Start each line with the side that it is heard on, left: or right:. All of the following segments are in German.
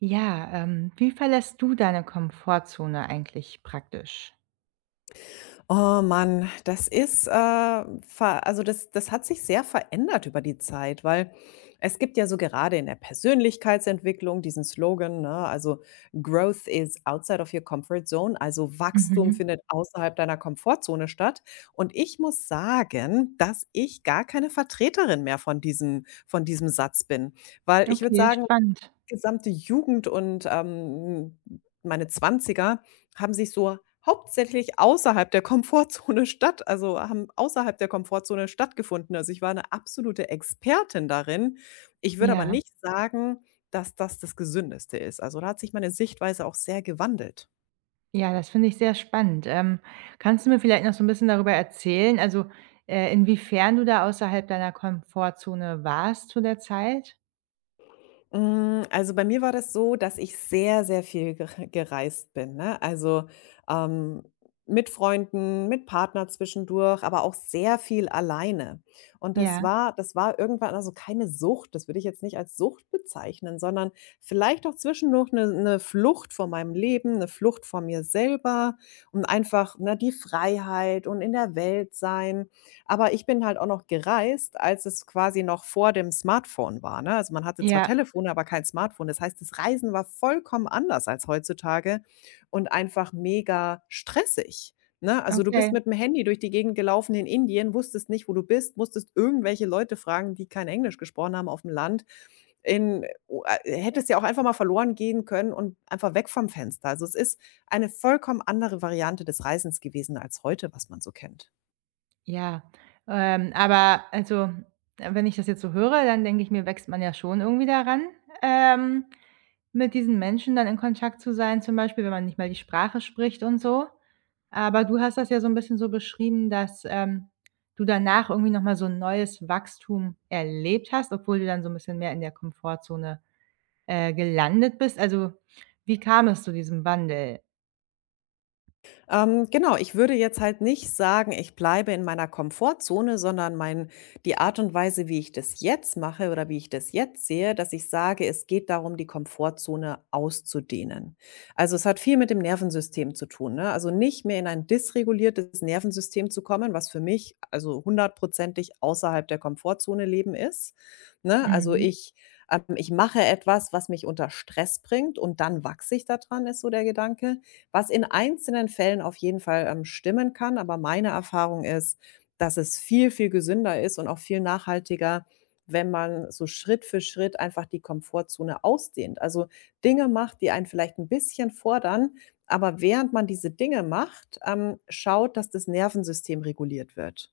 right: Ja, wie verlässt du deine Komfortzone eigentlich praktisch?
left: Oh Mann, das ist, ver also das hat sich sehr verändert über die Zeit, weil es gibt ja so gerade in der Persönlichkeitsentwicklung diesen Slogan, ne, also: „Growth is outside of your comfort zone“, also Wachstum
right: Mhm.
left: findet außerhalb deiner Komfortzone statt. Und ich muss sagen, dass ich gar keine Vertreterin mehr von diesem Satz bin, weil ich würde
right: Okay,
left: sagen
right: spannend.
left: gesamte Jugend und, meine Zwanziger haben sich so hauptsächlich außerhalb der Komfortzone haben außerhalb der Komfortzone stattgefunden. Also, ich war eine absolute Expertin darin. Ich würde aber
right: Ja,
left: nicht sagen, dass das das Gesündeste ist. Also, da hat sich meine Sichtweise auch sehr gewandelt.
right: ja, das finde ich sehr spannend. Kannst du mir vielleicht noch so 'n bisschen darüber erzählen, also, inwiefern du da außerhalb deiner Komfortzone warst zu der Zeit?
left: Hm, also, bei mir war das so, dass ich sehr, sehr viel gereist bin, ne? Also, ähm, mit Freunden, mit Partner zwischendurch, aber auch sehr viel alleine. Und das
right: Ja,
left: war das war irgendwann also keine Sucht, das würde ich jetzt nicht als Sucht bezeichnen, sondern vielleicht auch zwischendurch eine 'ne Flucht vor meinem Leben, eine Flucht vor mir selber und einfach, ne, die Freiheit und in der Welt sein, aber ich bin halt auch noch gereist, als es quasi noch vor dem Smartphone war, ne? Also, man hatte zwar
right: ja,
left: Telefone, aber kein Smartphone. Das heißt, das Reisen war vollkommen anders als heutzutage und einfach mega stressig, ne? Also, du
right: okay.
left: bist mit dem Handy durch die Gegend gelaufen in Indien, wusstest nicht, wo du bist, musstest irgendwelche Leute fragen, die kein Englisch gesprochen haben aufm Land. In o a hättest ja auch einfach mal verloren gehen können und einfach weg vom Fenster. Also, es ist eine vollkommen andere Variante des Reisens gewesen als heute, was man so kennt.
right: Ja, aber also, wenn ich das jetzt so höre, dann denke ich mir, wächst man ja schon irgendwie daran, ähm, mit diesen Menschen dann in Kontakt zu sein, zum Beispiel, wenn man nicht mal die Sprache spricht und so. Aber du hast das ja so ein bisschen so beschrieben, dass, du danach irgendwie noch mal so ein neues Wachstum erlebt hast, obwohl du dann so ein bisschen mehr in der Komfortzone, gelandet bist. Also, wie kam es zu diesem Wandel?
left: Genau, ich würde jetzt halt nicht sagen, ich bleibe in meiner Komfortzone, sondern mein die Art und Weise, wie ich das jetzt mache oder wie ich das jetzt sehe, dass ich sage, es geht darum, die Komfortzone auszudehnen. Also, es hat viel mit dem Nervensystem zu tun, ne? Also, nicht mehr in ein dysreguliertes Nervensystem zu kommen, was für mich, also, hundertprozentig außerhalb der Komfortzone leben ist, ne?
right: Mhm.
left: Ich mache etwas, was mich unter Stress bringt und dann wachse ich daran. Ist so der Gedanke, was in einzelnen Fällen auf jeden Fall, stimmen kann. Aber meine Erfahrung ist, dass es viel, viel gesünder ist und auch viel nachhaltiger, wenn man so Schritt für Schritt einfach die Komfortzone ausdehnt. Also, Dinge macht, die einen vielleicht ein bisschen fordern, aber während man diese Dinge macht, schaut, dass das Nervensystem reguliert wird.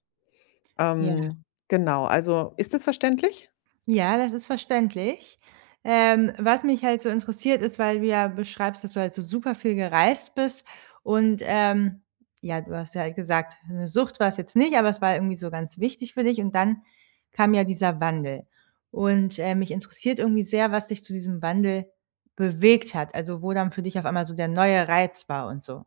left: Ähm, genau, also ist das verständlich?
right: Ja, das ist verständlich. Was mich halt so interessiert, ist, weil du ja beschreibst, dass du halt so super viel gereist bist und, ja, du hast ja halt gesagt, eine Sucht war es jetzt nicht, aber es war irgendwie so ganz wichtig für dich und dann kam ja dieser Wandel. Und, mich interessiert irgendwie sehr, was dich zu diesem Wandel bewegt hat, also, wo dann für dich auf einmal so der neue Reiz war und so.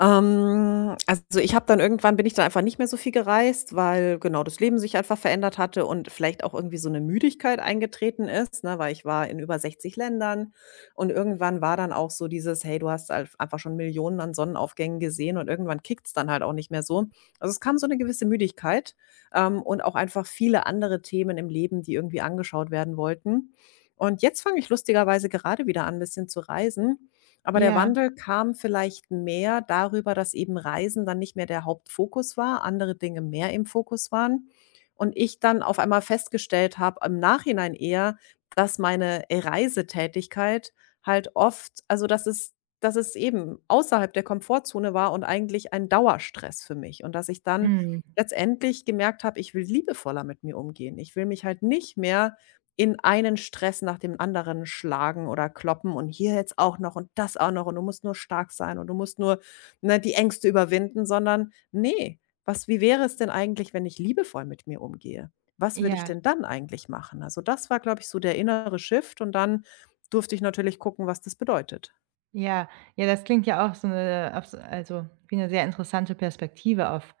left: Also ich habe dann irgendwann bin ich dann einfach nicht mehr so viel gereist, weil genau das Leben sich einfach verändert hatte und vielleicht auch irgendwie so eine Müdigkeit eingetreten ist, ne, weil ich war in über 60 Ländern und irgendwann war dann auch so dieses: „Hey, du hast halt einfach schon Millionen an Sonnenaufgängen gesehen“, und irgendwann kickt's dann halt auch nicht mehr so. Also, es kam so eine gewisse Müdigkeit, und auch einfach viele andere Themen im Leben, die irgendwie angeschaut werden wollten. Und jetzt fange ich lustigerweise gerade wieder an, ein bisschen zu reisen. Aber der
right: Ja,
left: Wandel kam vielleicht mehr darüber, dass eben Reisen dann nicht mehr der Hauptfokus war, andere Dinge mehr im Fokus waren und ich dann auf einmal festgestellt habe, im Nachhinein eher, dass meine Reisetätigkeit halt oft also, dass es dass es eben außerhalb der Komfortzone war und eigentlich ein Dauerstress für mich und dass ich dann
right: mhm,
left: letztendlich gemerkt habe, ich will liebevoller mit mir umgehen. Ich will mich halt nicht mehr in einen Stress nach dem anderen schlagen oder kloppen und hier jetzt auch noch und das auch noch und du musst nur stark sein und du musst nur, ne, die Ängste überwinden, sondern nee, was wie wäre es denn eigentlich, wenn ich liebevoll mit mir umgehe? Was würde ich
right: ja.
left: denn dann eigentlich machen? Also, das war, glaube ich, so der innere Shift, und dann durfte ich natürlich gucken, was das bedeutet.
right: Ja, ja, das klingt ja auch so eine, auf s also, wie eine sehr interessante Perspektive auf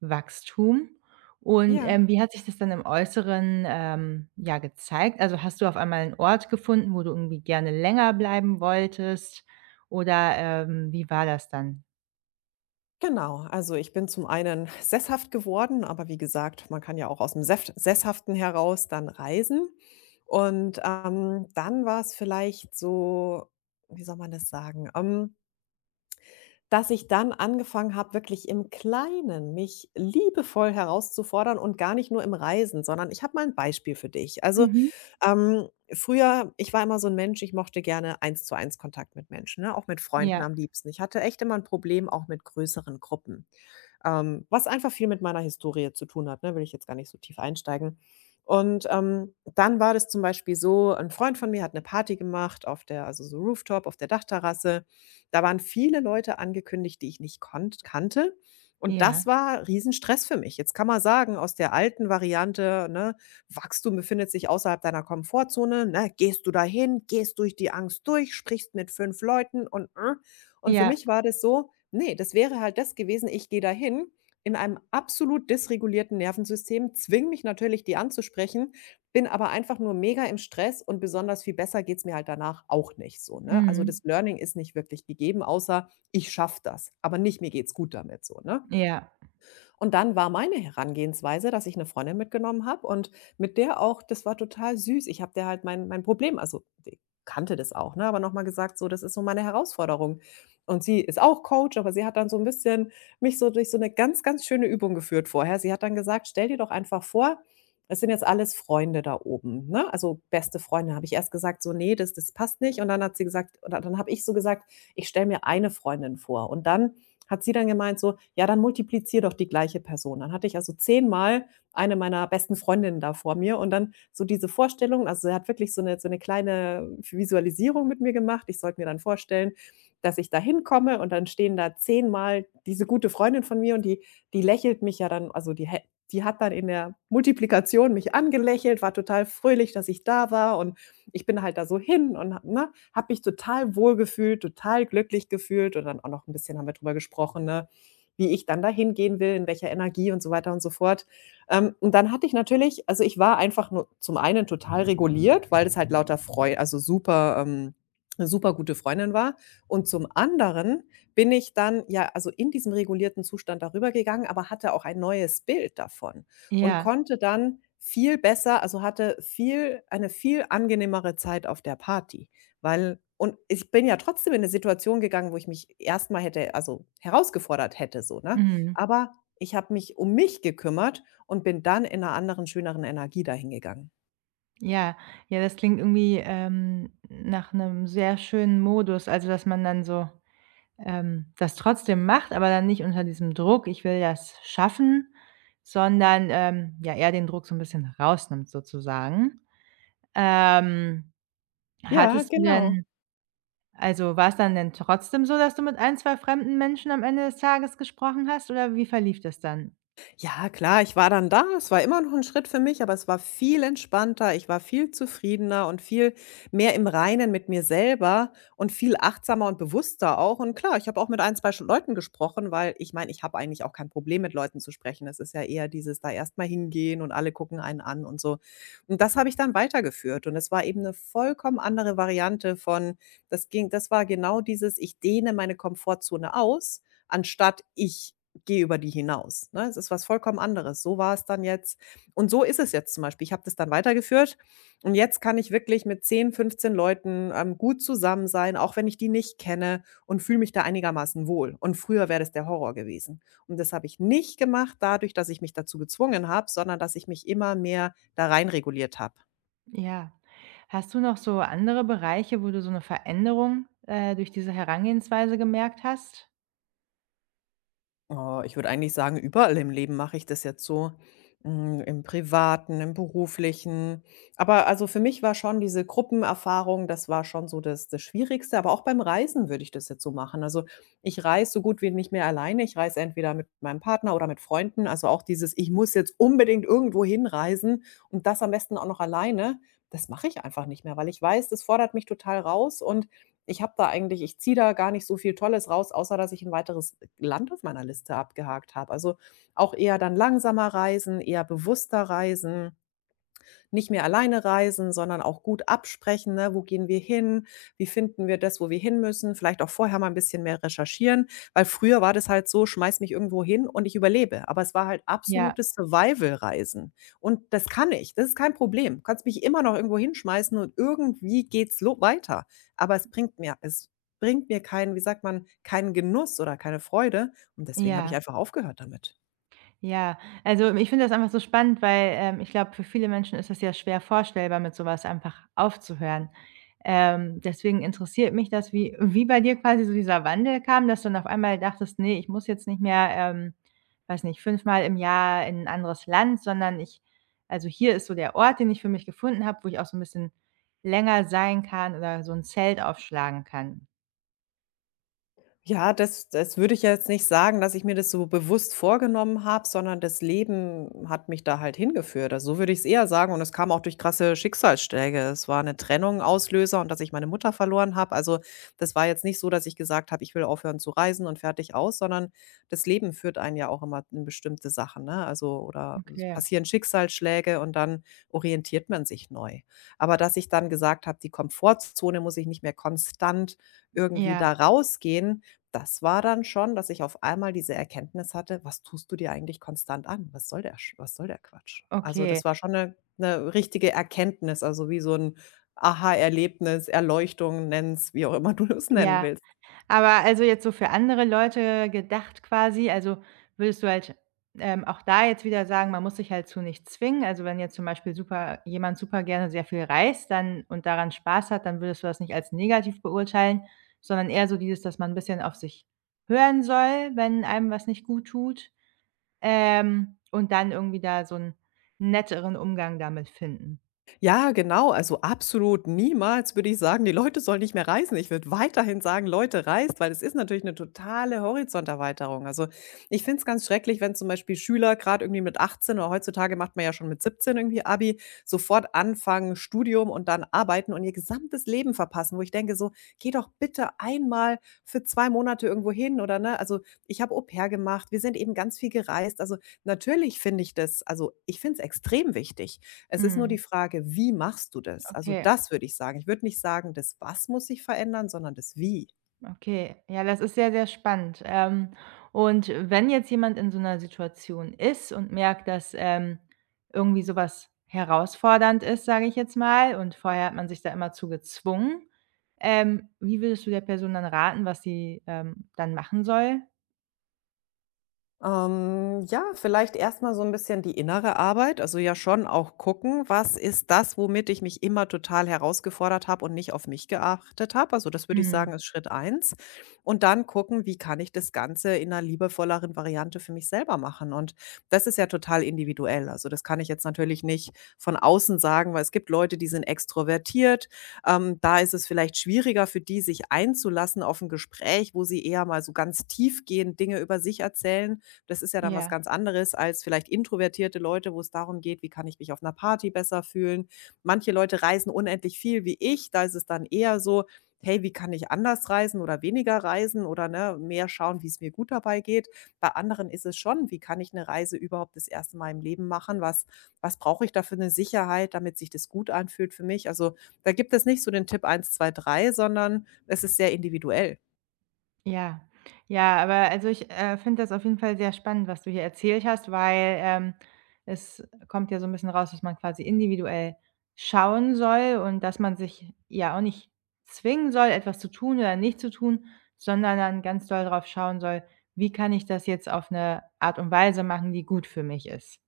right: Wachstum. Und,
left: Ja.
right: wie hat sich das dann im Äußeren, ja, gezeigt? Also, hast du auf einmal einen Ort gefunden, wo du irgendwie gerne länger bleiben wolltest oder, wie war das dann?
left: Genau, also ich bin zum einen sesshaft geworden, aber wie gesagt, man kann ja auch aus dem Seft Sesshaften heraus dann reisen. Und, dann war es vielleicht so, wie soll man das sagen? Dass ich dann angefangen habe, wirklich im Kleinen mich liebevoll herauszufordern und gar nicht nur im Reisen, sondern ich habe mal ein Beispiel für dich. Also,
right: Mhm.
left: früher, ich war immer so ein Mensch, ich mochte gerne Eins-zu-eins Kontakt mit Menschen, ne, auch mit Freunden
right: Ja,
left: am liebsten. Ich hatte echt immer ein Problem auch mit größeren Gruppen, was einfach viel mit meiner Historie zu tun hat, ne, will ich jetzt gar nicht so tief einsteigen. Und, dann war das zum Beispiel so, ein Freund von mir hat eine Party gemacht auf der so Rooftop auf der Dachterrasse, da waren viele Leute angekündigt, die ich nicht konnt kannte. Und
right: ja,
left: das war Riesenstress für mich. Jetzt kann man sagen, aus der alten Variante, ne, Wachstum befindet sich außerhalb deiner Komfortzone, ne, gehst du dahin, gehst durch die Angst durch, sprichst mit 5 Leuten. Und für
right: ja,
left: mich war das so, ne, das wäre halt das gewesen, ich gehe dahin in einem absolut dysregulierten Nervensystem, zwing mich natürlich, die anzusprechen, bin aber einfach nur mega im Stress und besonders viel besser geht's mir halt danach auch nicht so, ne? Also,
right: mhm,
left: das Learning ist nicht wirklich gegeben, außer ich schaffe das, aber nicht mir geht's gut damit so, ne?
right: ja,
left: Und dann war meine Herangehensweise, dass ich eine Freundin mitgenommen habe und mit der auch das war total süß. Ich habe der halt mein Problem also, die kannte das auch, ne, aber noch mal gesagt, so: „Das ist so meine Herausforderung.“ Und sie ist auch Coach, aber sie hat dann so ein bisschen mich so durch so eine ganz, ganz schöne Übung geführt vorher. Sie hat dann gesagt: „Stell dir doch einfach vor, es sind jetzt alles Freunde da oben“, ne? Also, beste Freunde. Habe ich erst gesagt, so: „Nee, das passt nicht.“ Und dann hat sie gesagt, oder dann habe ich so gesagt: „Ich stelle mir eine Freundin vor.“ Und dann hat sie dann gemeint so: „Ja, dann multiplizier doch die gleiche Person.“ Dann hatte ich also zehnmal eine meiner besten Freundinnen da vor mir und dann so diese Vorstellung, also, sie hat wirklich so eine kleine Visualisierung mit mir gemacht. Ich sollte mir dann vorstellen, dass ich da hinkomme und dann stehen da zehnmal diese gute Freundin von mir, und die lächelt mich ja dann die hat dann in der Multiplikation mich angelächelt, war total fröhlich, dass ich da war, und ich bin halt da so hin und ne, habe mich total wohlgefühlt, total glücklich gefühlt, und dann auch noch ein bisschen haben wir drüber gesprochen, ne, wie ich dann dahin gehen will, in welcher Energie und so weiter und so fort. Und dann hatte ich natürlich also, ich war einfach nur zum einen total reguliert, weil es halt lauter Freu also, super 'ne supergute Freundin war, und zum anderen bin ich dann ja, also, in diesem regulierten Zustand darüber gegangen, aber hatte auch ein neues Bild davon, und
right: ja,
left: konnte dann viel besser also, hatte viel angenehmere Zeit auf der Party, weil, und ich bin ja trotzdem in 'ne Situation gegangen, wo ich mich erst mal hätte also, herausgefordert hätte so, ne?
right: mhm,
left: Aber ich habe mich um mich gekümmert und bin dann in 'ner anderen, schöneren Energie dahin gegangen.
right: ja. Ja, das klingt irgendwie, nach einem sehr schönen Modus, also, dass man dann so ähm, das trotzdem macht, aber dann nicht unter diesem Druck: „Ich will das schaffen“, sondern, ja, eher den Druck so ein bisschen rausnimmt sozusagen. Ähm,
left: Ja,
right: Hattest du
left: genau.
right: denn also, war es dann denn trotzdem so, dass du mit ein, 2 fremden Menschen am Ende des Tages gesprochen hast oder wie verlief das dann?
left: Ja, klar, ich war dann da. Es war immer noch ein Schritt für mich, aber es war viel entspannter. Ich war viel zufriedener und viel mehr im Reinen mit mir selber und viel achtsamer und bewusster auch. Und klar, ich habe auch mit ein, 2 sch Leuten gesprochen, weil ich meine, ich habe eigentlich auch kein Problem, mit Leuten zu sprechen. Es ist ja eher dieses da erstmal hingehen und alle gucken einen an und so. Und das habe ich dann weitergeführt, und es war eben eine vollkommen andere Variante von das war genau dieses: Ich dehne meine Komfortzone aus, anstatt ich gehe über die hinaus, ne? Es ist was vollkommen anderes. So war es dann jetzt und so ist es jetzt zum Beispiel. Ich habe das dann weitergeführt, und jetzt kann ich wirklich mit 10, 15 Leuten, gut zusammen sein, auch wenn ich die nicht kenne, und fühle mich da einigermaßen wohl. Und früher wäre das der Horror gewesen. Und das habe ich nicht gemacht dadurch, dass ich mich dazu gezwungen habe, sondern dass ich mich immer mehr da rein reguliert habe.
right: Ja. Hast du noch so andere Bereiche, wo du so eine Veränderung, durch diese Herangehensweise gemerkt hast?
left: Oh, ich würde eigentlich sagen, überall im Leben mache ich das jetzt so, hm, im Privaten, im Beruflichen. Aber also für mich war schon diese Gruppenerfahrung, das war schon so das Schwierigste, aber auch beim Reisen würde ich das jetzt so machen. Also, ich reise so gut wie nicht mehr alleine. Ich reise entweder mit meinem Partner oder mit Freunden. Also auch dieses: „Ich muss jetzt unbedingt irgendwo hinreisen und das am besten auch noch alleine“, das mache ich einfach nicht mehr, weil ich weiß, das fordert mich total raus und ich habe da eigentlich, ich ziehe da gar nicht so viel Tolles raus, außer dass ich ein weiteres Land auf meiner Liste abgehakt habe. Also, auch eher dann langsamer reisen, eher bewusster reisen, nicht mehr alleine reisen, sondern auch gut absprechen, ne? Wo gehen wir hin? Wie finden wir das, wo wir hin müssen? Vielleicht auch vorher mal ein bisschen mehr recherchieren, weil früher war das halt so: Schmeiß mich irgendwo hin und ich überlebe. Aber es war halt
right: Ja,
left: absolutes Survival-Reisen und das kann ich. Das ist kein Problem. Du kannst mich immer noch irgendwo hinschmeißen und irgendwie geht's lo weiter. Es bringt mir keinen, wie sagt man, keinen Genuss oder keine Freude, und deswegen habe ich
right: ja.
left: einfach aufgehört damit.
right: Ja, also ich finde das einfach so spannend, weil, ich glaube, für viele Menschen ist es ja schwer vorstellbar, mit sowas einfach aufzuhören. Deswegen interessiert mich das, wie bei dir quasi so dieser Wandel kam, dass du dann auf einmal dachtest: nee, ich muss jetzt nicht mehr, weiß nicht, fünfmal im Jahr in ein anderes Land, sondern ich also hier ist so der Ort, den ich für mich gefunden habe, wo ich auch so ein bisschen länger sein kann oder so ein Zelt aufschlagen kann.“
left: Ja, das würde ich ja jetzt nicht sagen, dass ich mir das so bewusst vorgenommen habe, sondern das Leben hat mich da halt hingeführt. Also, so würde ich es eher sagen, und es kam auch durch krasse Schicksalsschläge. Es war eine Trennung Auslöser und dass ich meine Mutter verloren habe. Also, das war jetzt nicht so, dass ich gesagt habe: „Ich will aufhören zu reisen und fertig aus“, sondern das Leben führt einen ja auch immer in bestimmte Sachen, ne? Also, oder es
right: Okay.
left: passieren Schicksalsschläge und dann orientiert man sich neu. Aber dass ich dann gesagt habe: „Die Komfortzone muss ich nicht mehr konstant irgendwie
right: Ja,
left: da rausgehen“, das war dann schon, dass ich auf einmal diese Erkenntnis hatte: „Was tust du dir eigentlich konstant an? Was soll der Quatsch?“ Also,
right: okay.
left: das war schon eine 'ne richtige Erkenntnis, also, wie so ein Aha-Erlebnis, Erleuchtung, nenn's wie auch immer du es nennen
right: Ja.
left: willst.
right: Aber also jetzt so für andere Leute gedacht quasi, also würdest du halt, auch da jetzt wieder sagen, man muss sich halt zu nichts zwingen? Also, wenn jetzt zum Beispiel super jemand super gerne sehr viel reist dann und daran Spaß hat, dann würdest du das nicht als negativ beurteilen, sondern eher so dieses, dass man ein bisschen auf sich hören soll, wenn einem was nicht guttut, und dann irgendwie da so einen netteren Umgang damit finden.
left: Ja, genau. Also absolut niemals würde ich sagen, die Leute sollen nicht mehr reisen. Ich würde weiterhin sagen, Leute, reist, weil es ist natürlich eine totale Horizonterweiterung. Also ich finde es ganz schrecklich, wenn zum Beispiel Schüler gerade irgendwie mit 18 oder heutzutage macht man ja schon mit 17 irgendwie Abi, sofort anfangen, Studium und dann arbeiten und ihr gesamtes Leben verpassen, wo ich denke, so, geh doch bitte einmal für zwei Monate irgendwo hin, oder ne? Also ich habe Au-pair gemacht, wir sind eben ganz viel gereist. Also natürlich finde ich das, also ich finde es extrem wichtig. Es ist nur
right: Mhm,
left: die Frage, wie machst du das? Also,
right: okay.
left: das würde ich sagen. Ich würde nicht sagen, das „Was“ muss sich verändern, sondern das „Wie“.
right: Okay, ja, das ist sehr, sehr spannend. Und wenn jetzt jemand in so einer Situation ist und merkt, dass, irgendwie sowas herausfordernd ist, sage ich jetzt mal, und vorher hat man sich da immer zu gezwungen, wie würdest du der Person dann raten, was sie, dann machen soll?
left: Ja, vielleicht erst mal so ein bisschen die innere Arbeit, also ja schon auch gucken, was ist das, womit ich mich immer total herausgefordert habe und nicht auf mich geachtet habe. Also, das würde ich
right: Mhm,
left: sagen, ist Schritt eins. Und dann gucken, wie kann ich das Ganze in einer liebevolleren Variante für mich selber machen? Und das ist ja total individuell. Also, das kann ich jetzt natürlich nicht von außen sagen, weil es gibt Leute, die sind extrovertiert. Da ist es vielleicht schwieriger für die, sich einzulassen auf ein Gespräch, wo sie eher mal so ganz tiefgehend Dinge über sich erzählen. Das ist ja dann was
right: ja.
left: ganz anderes als vielleicht introvertierte Leute, wo es darum geht: „Wie kann ich mich auf einer Party besser fühlen?“ Manche Leute reisen unendlich viel wie ich, da ist es dann eher so: „Hey, wie kann ich anders reisen oder weniger reisen oder, ne, mehr schauen, wie es mir gut dabei geht?“ Bei anderen ist es schon: „Wie kann ich eine Reise überhaupt das erste Mal im Leben machen? Was brauche ich da für 'ne Sicherheit, damit sich das gut anfühlt für mich?“ Also, da gibt es nicht so den Tipp eins, 2, 3, sondern es ist sehr individuell.
right: Ja, ja, aber also ich, finde das auf jeden Fall sehr spannend, was du hier erzählt hast, weil, es kommt ja so ein bisschen raus, dass man quasi individuell schauen soll und dass man sich ja auch nicht zwingen soll, etwas zu tun oder nicht zu tun, sondern dann ganz doll drauf schauen soll: „Wie kann ich das jetzt auf eine Art und Weise machen, die gut für mich ist?“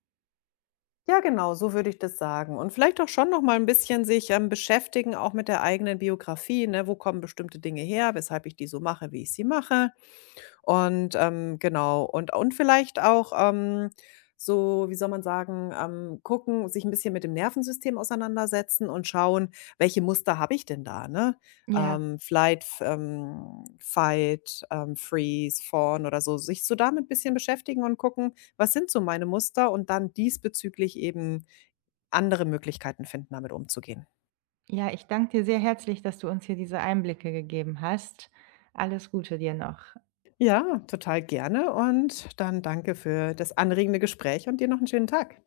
left: Ja, genau, so würde ich das sagen. Und vielleicht auch schon noch mal ein bisschen sich, beschäftigen, auch mit der eigenen Biografie, ne? Wo kommen bestimmte Dinge her, weshalb ich die so mache, wie ich sie mache? Und, genau. Und vielleicht auch, so, wie soll man sagen, gucken, sich ein bisschen mit dem Nervensystem auseinandersetzen und schauen, welche Muster habe ich denn da, ne?
right: Ja,
left: Flight, f Fight, Freeze, Fawn oder so. Sich so damit ein bisschen beschäftigen und gucken, was sind so meine Muster und dann diesbezüglich eben andere Möglichkeiten finden, damit umzugehen.
right: ja, ich danke dir sehr herzlich, dass du uns hier diese Einblicke gegeben hast. Alles Gute dir noch.
left: Ja, total gerne, und dann danke für das anregende Gespräch und dir noch einen schönen Tag.